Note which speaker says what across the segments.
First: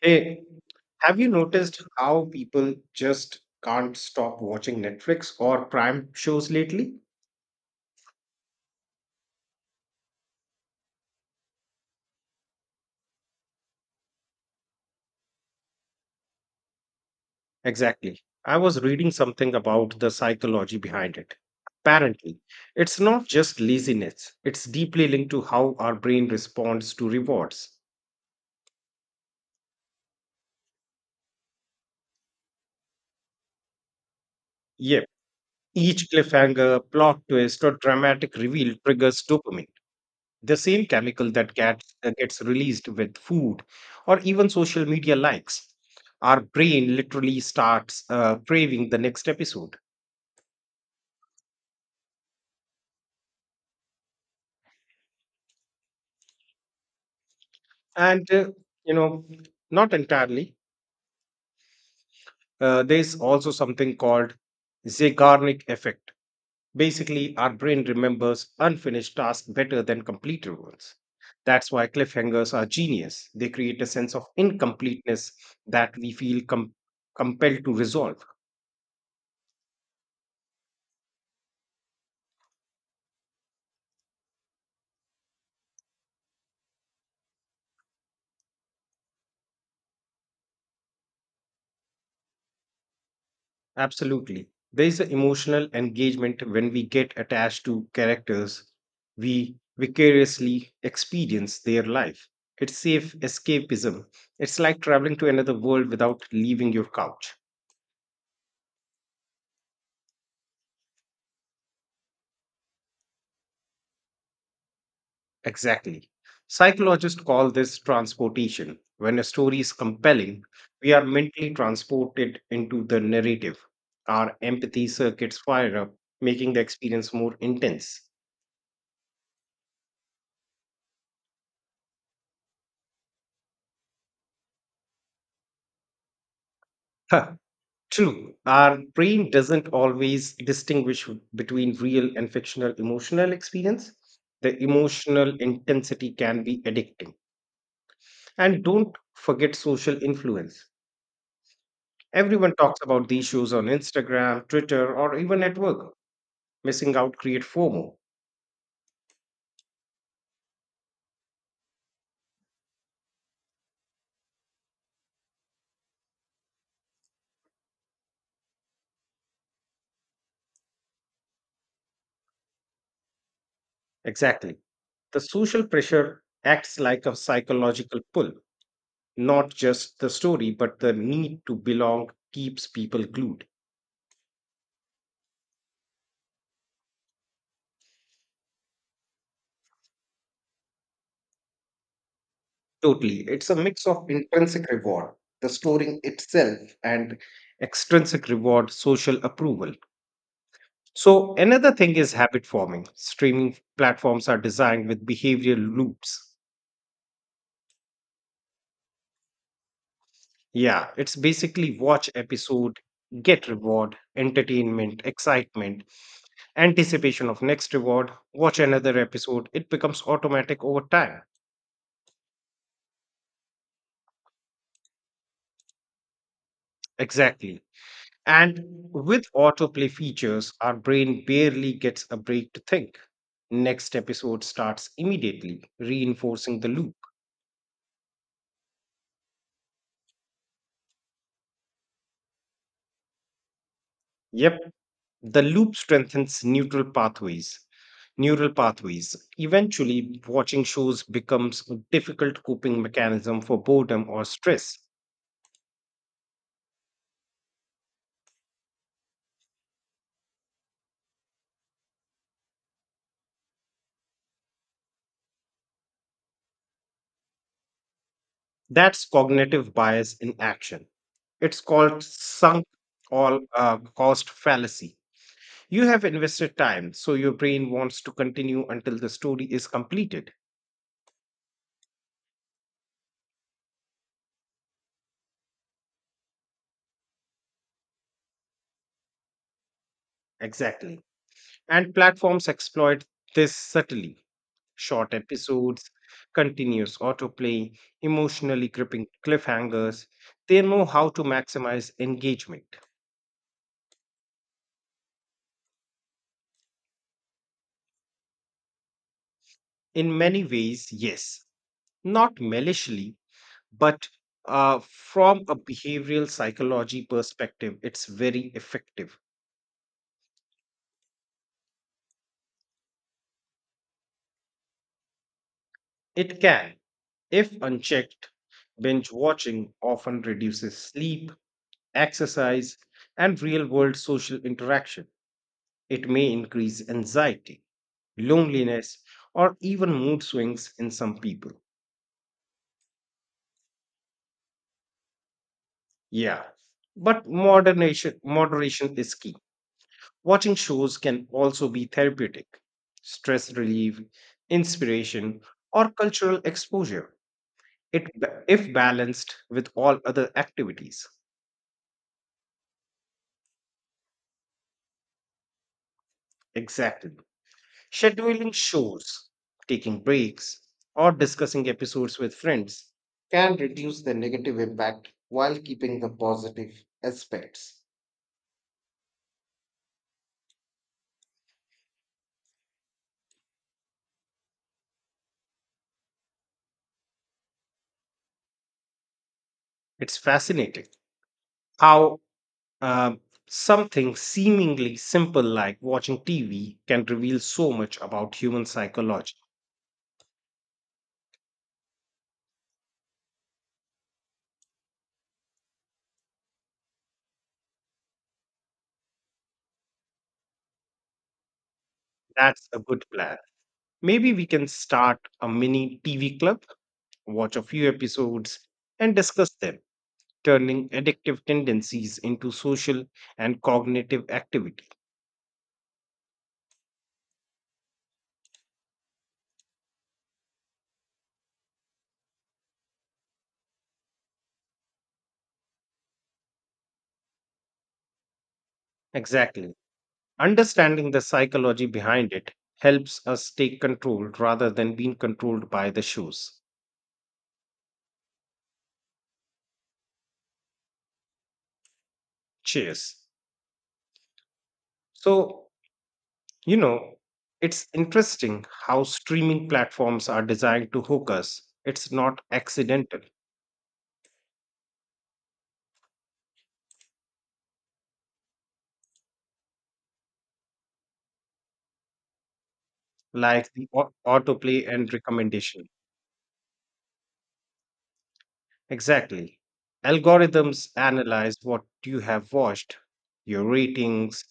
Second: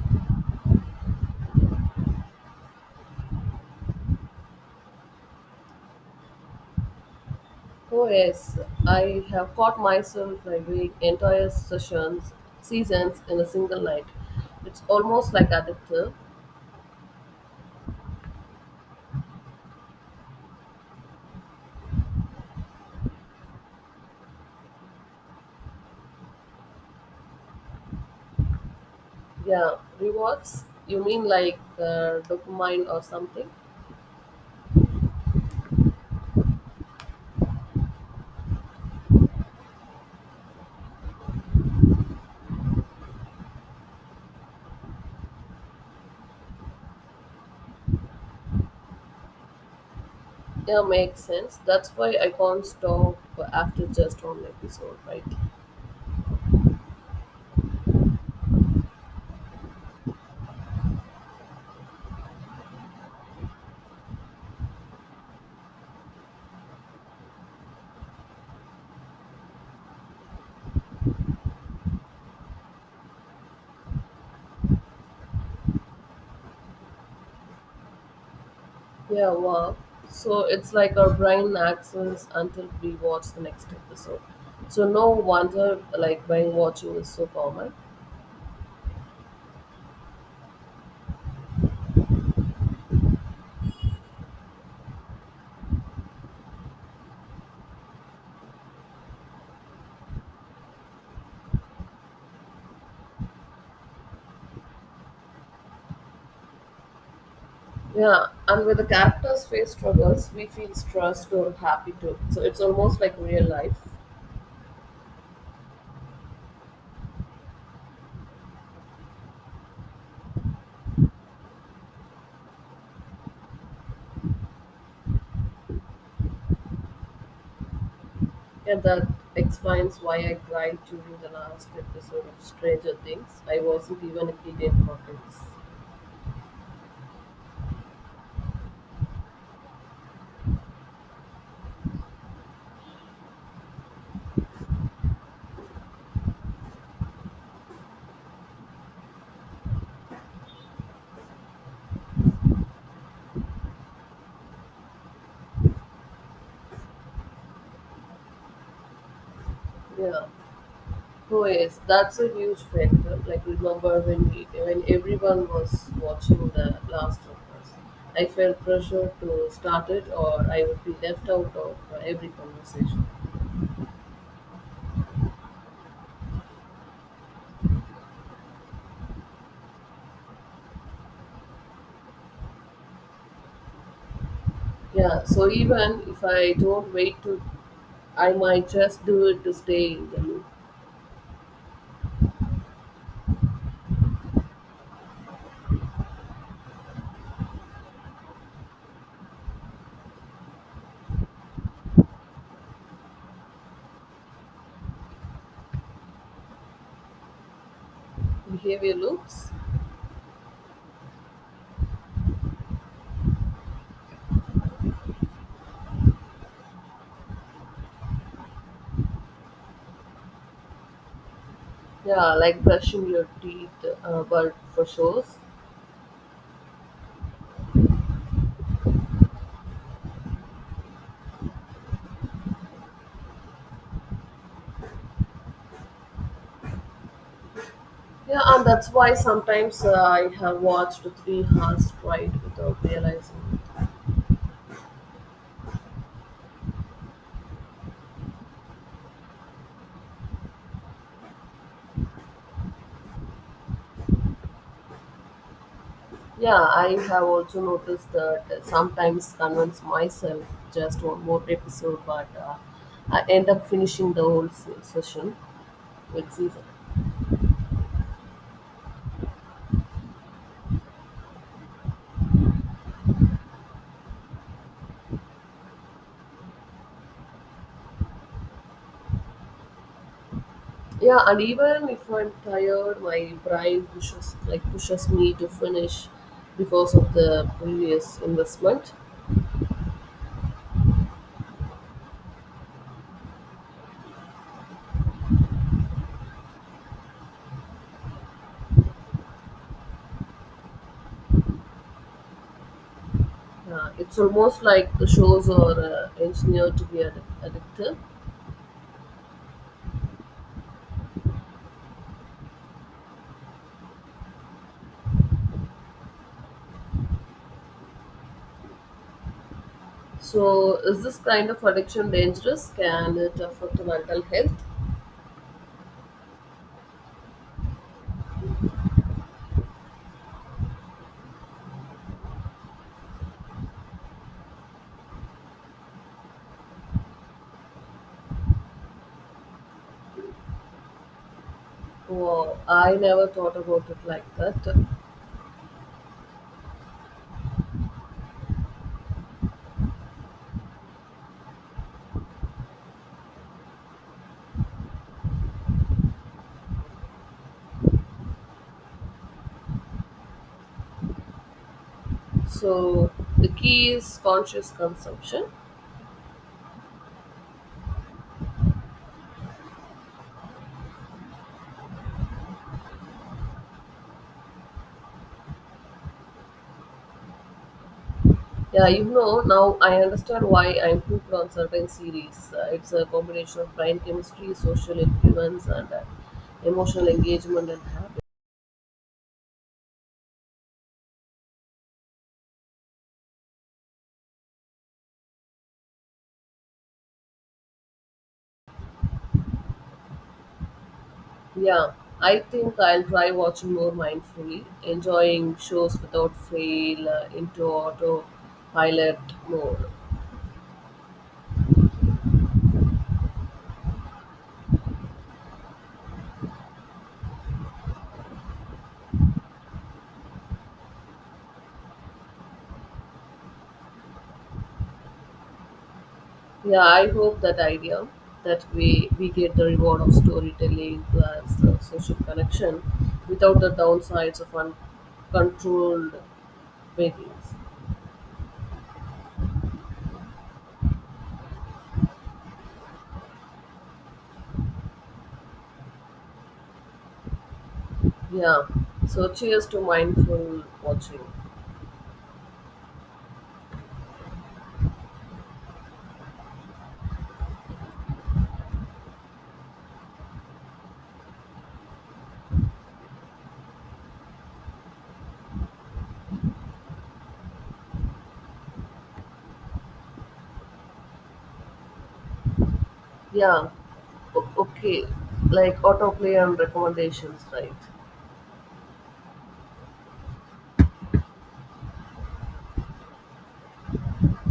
Speaker 1: Hey, have you noticed how people just can't stop watching Netflix or Prime shows lately?
Speaker 2: Oh yes, I have caught myself like doing entire sessions, seasons in a single night. It's almost like addictive.
Speaker 1: Exactly. I was reading something about the psychology behind it. Apparently, it's not just laziness, it's deeply linked to how our brain responds to rewards.
Speaker 2: Yeah, rewards. You mean like dopamine or something?
Speaker 1: Yep, each cliffhanger, plot twist, or dramatic reveal triggers dopamine, the same chemical that gets released with food or even social media likes. Our brain literally starts craving the next episode.
Speaker 2: Yeah, makes sense. That's why I can't stop after just one episode, right?
Speaker 1: And you know not entirely. There's also something called Zeigarnik effect. Basically, our brain remembers unfinished tasks better than completed ones. That's why cliffhangers are genius. They create a sense of incompleteness that we feel compelled to resolve.
Speaker 2: Yeah, wow. So it's like our brain access until we watch the next episode. So no wonder like brain watching is so common.
Speaker 1: Absolutely. There is an emotional engagement when we get attached to characters. We vicariously experience their life. It's safe escapism. It's like traveling to another world without leaving your couch.
Speaker 2: Yeah, and when the characters face struggles, we feel stressed or happy too. So it's almost like real life.
Speaker 1: Exactly. Psychologists call this transportation. When a story is compelling, we are mentally transported into the narrative. Our empathy circuits fire up, making the experience more intense.
Speaker 2: And that explains why I cried during the last episode of Stranger Things. I wasn't even a kid in Hawkins.
Speaker 1: True, our brain doesn't always distinguish between real and fictional emotional experience. The emotional intensity can be addicting. And don't forget social influence. Everyone talks about these shows on Instagram, Twitter, or even at work. Missing out create FOMO.
Speaker 2: Yeah. Oh yes, that's a huge factor. Like remember when when everyone was watching the Last of Us, I felt pressure to start it, or I would be left out of every conversation.
Speaker 1: Exactly. The social pressure acts like a psychological pull. Not just the story, but the need to belong keeps people glued.
Speaker 2: Yeah, so even if I don't wait to I might just do it to stay in the loop.
Speaker 1: Totally. It's a mix of intrinsic reward, the storing itself, and extrinsic reward, social approval. So, another thing is habit forming. Streaming platforms are designed with behavioral loops.
Speaker 2: Behavior loops.
Speaker 1: Yeah, it's basically watch episode, get reward, entertainment, excitement, anticipation of next reward, watch another episode. It becomes automatic over time.
Speaker 2: Yeah, like brushing your teeth, but for shows.
Speaker 1: Exactly. And with autoplay features, our brain barely gets a break to think. Next episode starts immediately, reinforcing the loop.
Speaker 2: Yeah, and that's why sometimes I have watched 3 hours straight without realizing it.
Speaker 1: Yep, the loop strengthens neural pathways. Neural pathways. Eventually, watching shows becomes a difficult coping mechanism for boredom or stress.
Speaker 2: Yeah, I have also noticed that sometimes convince myself just one more episode, but I end up finishing the whole session with season.
Speaker 1: That's cognitive bias in action. It's called sunk all cost fallacy. You have invested time, so your brain wants to continue until the story is completed.
Speaker 2: Yeah, and even if I'm tired, my brain pushes me to finish because of the previous investment.
Speaker 1: Exactly. And platforms exploit this subtly. Short episodes, continuous autoplay, emotionally gripping cliffhangers. They know how to maximize engagement.
Speaker 2: It's almost like the shows are engineered to be addictive.
Speaker 1: In many ways, yes. Not maliciously, but from a behavioral psychology perspective, it's very effective.
Speaker 2: So, is this kind of addiction dangerous? Can it affect mental health?
Speaker 1: It can. If unchecked, binge watching often reduces sleep, exercise, and real world social interaction. It may increase anxiety, loneliness, or even mood swings in some people.
Speaker 2: Wow, I never thought about it like that.
Speaker 1: Yeah, but moderation, moderation is key. Watching shows can also be therapeutic, stress relief, inspiration, or cultural exposure. If balanced with all other activities.
Speaker 2: So, the key is conscious consumption.
Speaker 1: Exactly. Scheduling shows, taking breaks, or discussing episodes with friends can reduce the negative impact while keeping the positive aspects.
Speaker 2: Yeah, you know, now I understand why I'm hooked on certain series. It's a combination of brain chemistry, social influence, and emotional engagement and habit.
Speaker 1: It's fascinating how um, something seemingly simple like watching TV can reveal so much about human psychology.
Speaker 2: Yeah, I think I'll try watching more mindfully, enjoying shows without fail, into autopilot mode.
Speaker 1: That's a good plan. Maybe we can start a mini TV club, watch a few episodes, and discuss them, turning addictive tendencies into social and cognitive activity.
Speaker 2: Yeah, I hope that idea that we get the reward of storytelling plus social connection without the downsides of uncontrolled variance.
Speaker 1: Exactly. Understanding the psychology behind it helps us take control rather than being controlled by the shows.
Speaker 2: Yeah. So cheers to mindful watching.
Speaker 1: Cheers. So, you know, it's interesting how streaming platforms are designed to hook us. It's not accidental, like
Speaker 2: Yeah.
Speaker 1: the autoplay
Speaker 2: Okay.
Speaker 1: and
Speaker 2: Like
Speaker 1: recommendation.
Speaker 2: autoplay and recommendations, right?
Speaker 1: Exactly. Algorithms analyze what you have watched, your ratings,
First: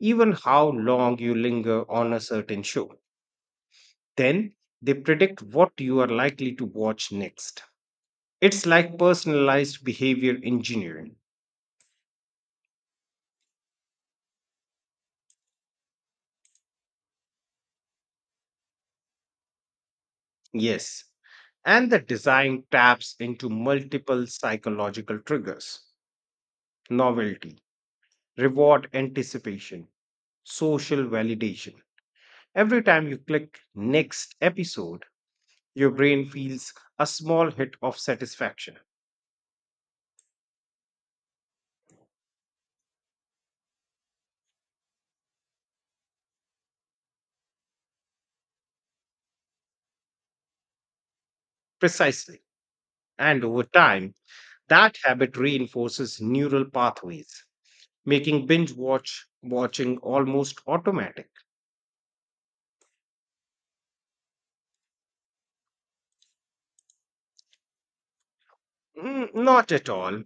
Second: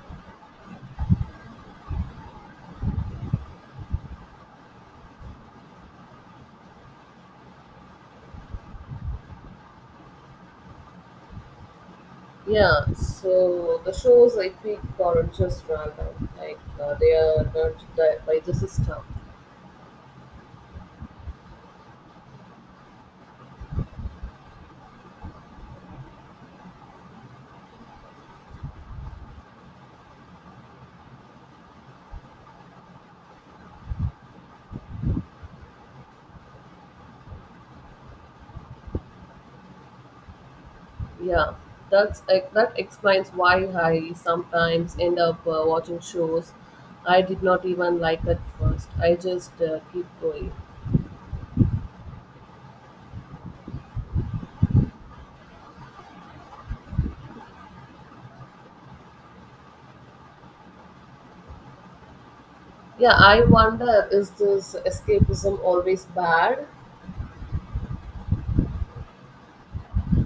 Speaker 1: even how long you linger on a certain show. Then they predict what you are likely to watch next. It's like personalized behavior engineering.
Speaker 2: Yeah. So the shows I pick aren't just random. Like they are not di- by the system.
Speaker 1: Yes. And the design taps into multiple psychological triggers: novelty, reward anticipation, social validation. Every time you click next episode, your brain feels a small hit of satisfaction.
Speaker 2: Yeah. That explains why I sometimes end up watching shows I did not even like at first. I just keep going.
Speaker 1: Precisely. And over time, that habit reinforces neural pathways, making binge watching almost automatic.
Speaker 2: Yeah, I wonder is this escapism always bad?
Speaker 1: Mm, not at all.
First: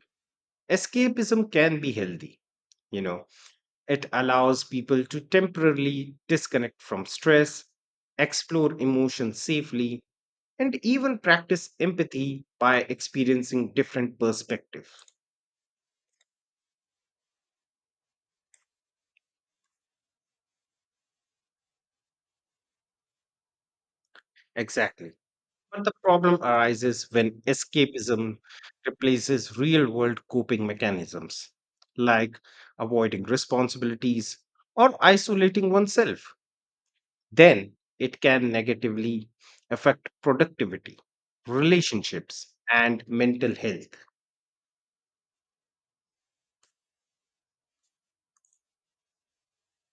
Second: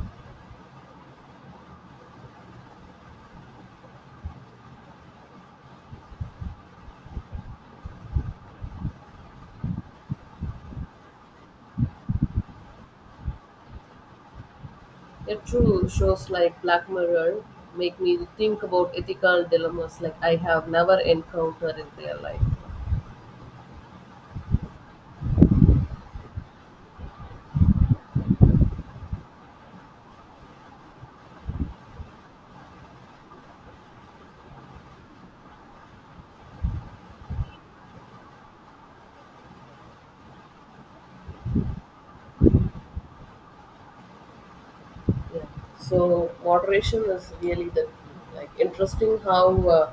Speaker 1: Escapism can be healthy, you know. It allows people to temporarily disconnect from stress, explore emotions safely, and even practice empathy by experiencing different perspectives.
Speaker 2: Yet true, shows like Black Mirror make me think about ethical dilemmas like I have never encountered in real life.
Speaker 1: Exactly. But the problem arises when escapism replaces real world coping mechanisms, like avoiding responsibilities or isolating oneself. Then it can negatively affect productivity, relationships, and mental health.
Speaker 2: Yeah. So moderation is really the key. Like interesting how uh,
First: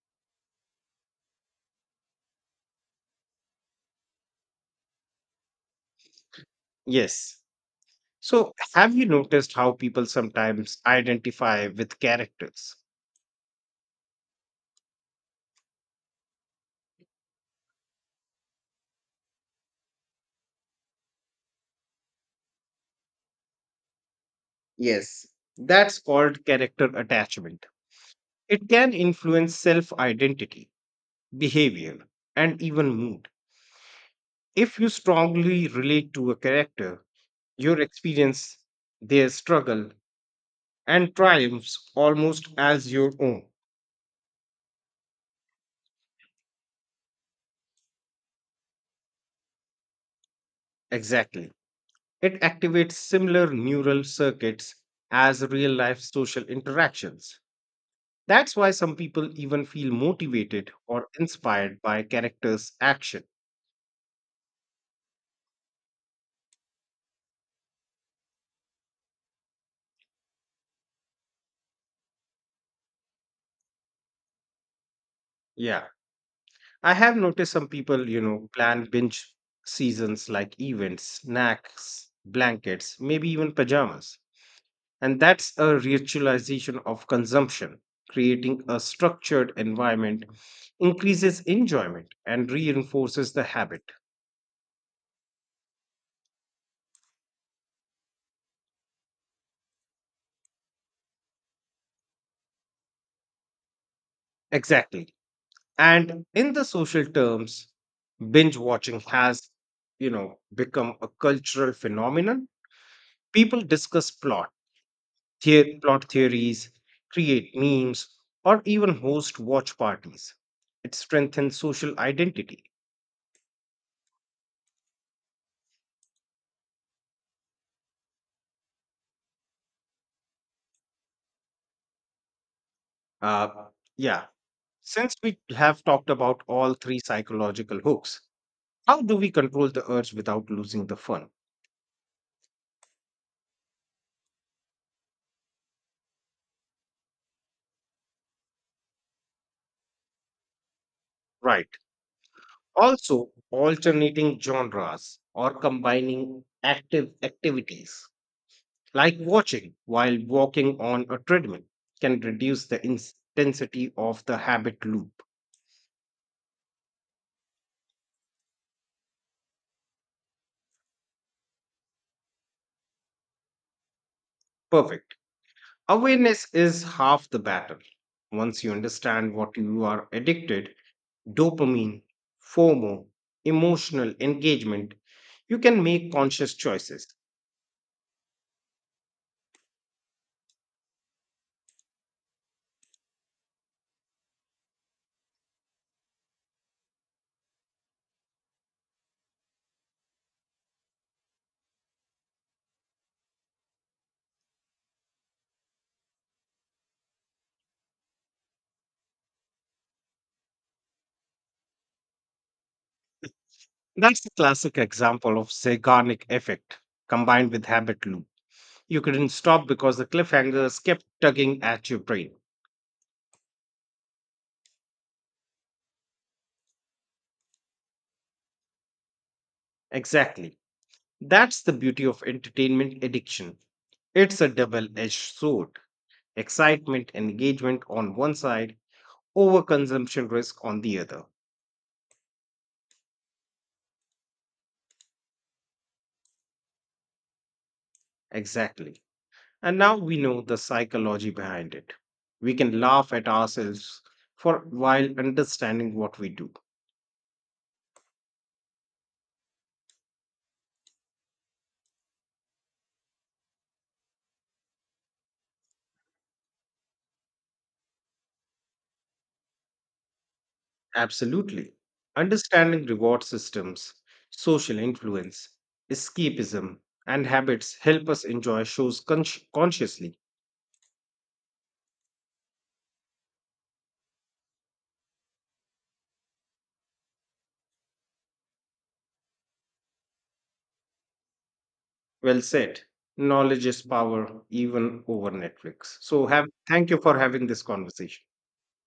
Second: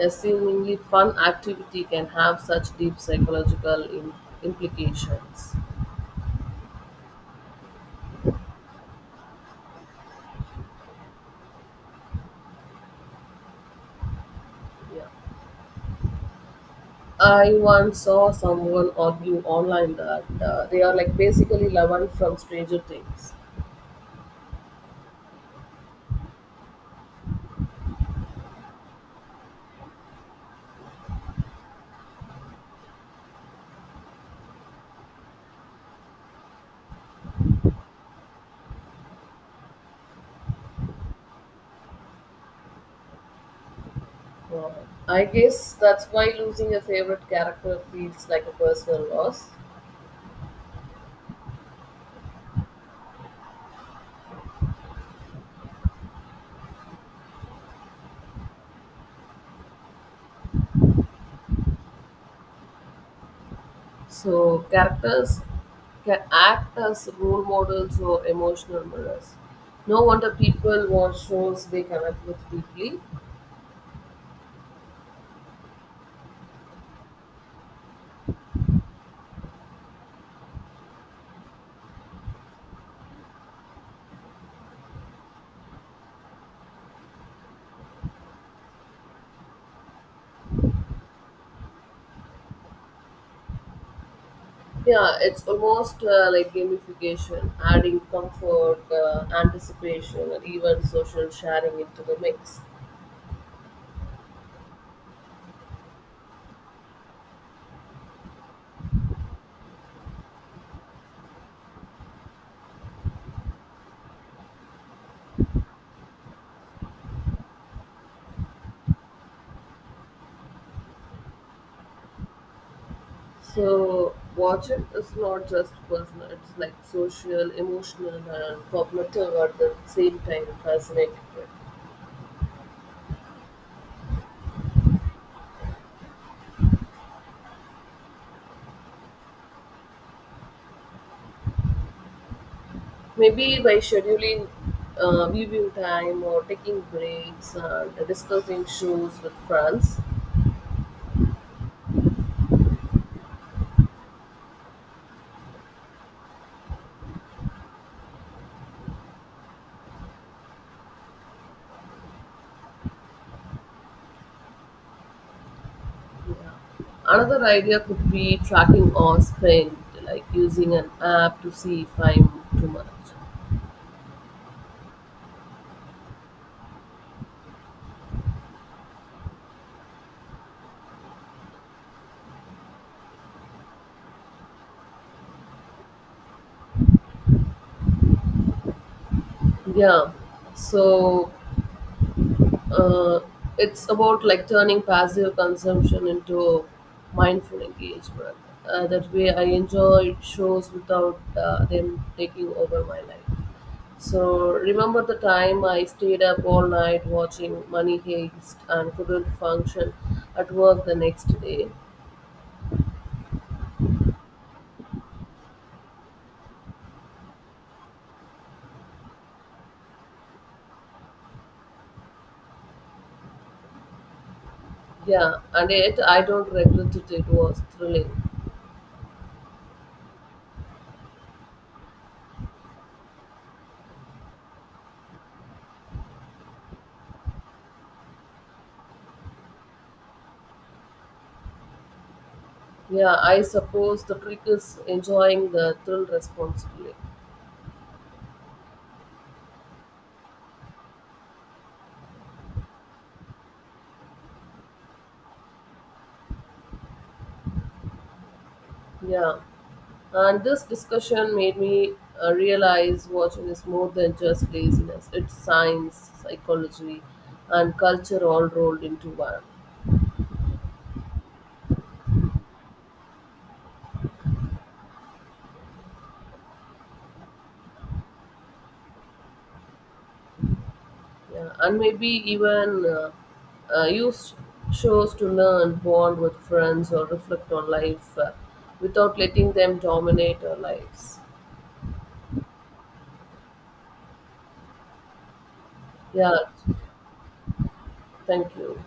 Speaker 2: a seemingly fun activity can have such deep psychological implications.
Speaker 1: Yes. So, have you noticed how people sometimes identify with characters?
Speaker 2: Yeah. I once saw someone argue online that they are like basically loved from Stranger Things.
Speaker 1: Yes, that's called character attachment. It can influence self identity, behavior, and even mood. If you strongly relate to a character, your experience, their struggle, and triumphs almost as your own.
Speaker 2: Uh, I guess that's why losing a favorite character feels like a personal loss.
Speaker 1: Exactly. It activates similar neural circuits as real life social interactions. That's why some people even feel motivated or inspired by a character's action.
Speaker 2: So, characters can act as role models or emotional mirrors. No wonder people watch shows they connect with deeply.
Speaker 1: Yeah. I have noticed some people, you know, plan binge seasons like events, snacks, blankets, maybe even pajamas. And that's a ritualization of consumption. Creating a structured environment increases enjoyment and reinforces the habit.
Speaker 2: Yeah, it's almost like gamification, adding comfort, anticipation, and even social sharing into the mix.
Speaker 1: Exactly. And in the social terms, binge watching has, you know, become a cultural phenomenon. People discuss plot, plot theories, create memes, or even host watch parties. It strengthens social identity.
Speaker 2: So watching is not just personal, it's like social, emotional, and cognitive at the same time fascinating.
Speaker 1: Uh, yeah, since we have talked about all three psychological hooks, how do we control the urge without losing the fun?
Speaker 2: Maybe by scheduling viewing time or taking breaks and discussing shows with friends.
Speaker 1: Right. Also, alternating genres or combining active activities like watching while walking on a treadmill can reduce the intensity of the habit loop.
Speaker 2: Another idea could be tracking or spend, like using an app to see if I'm too much.
Speaker 1: Perfect. Awareness is half the battle. Once you understand what you are addicted, dopamine, FOMO, emotional engagement, you can make conscious choices.
Speaker 2: Yeah. So uh, it's about like turning passive consumption into mindful engagement. That way, I enjoy shows without them taking over my life. So remember the time I stayed up all night watching Money Heist and couldn't function at work the next day.
Speaker 1: That's a classic example of Zeigarnik effect combined with habit loop. You couldn't stop because the cliffhangers kept tugging at your brain.
Speaker 2: Yeah, and yet I don't regret it. It was thrilling.
Speaker 1: Exactly. That's the beauty of entertainment addiction. It's a double edged sword. Excitement and engagement on one side, overconsumption risk on the other.
Speaker 2: Yeah, I suppose the trick is enjoying the thrill responsibly.
Speaker 1: Exactly. And now we know the psychology behind it. We can laugh at ourselves for while understanding what we do.
Speaker 2: Yeah. And this discussion made me realize watching is more than just laziness. It's science, psychology, and culture all rolled into one.
Speaker 1: Absolutely. Understanding reward systems, social influence, escapism, and habits help us enjoy shows consciously.
Speaker 2: Yeah, and maybe even use shows to learn, bond with friends, or reflect on life without letting them dominate our lives.
Speaker 1: Well said. Knowledge is power, even over Netflix. So,
Speaker 2: Yeah,
Speaker 1: have thank you for having this conversation.
Speaker 2: thank you.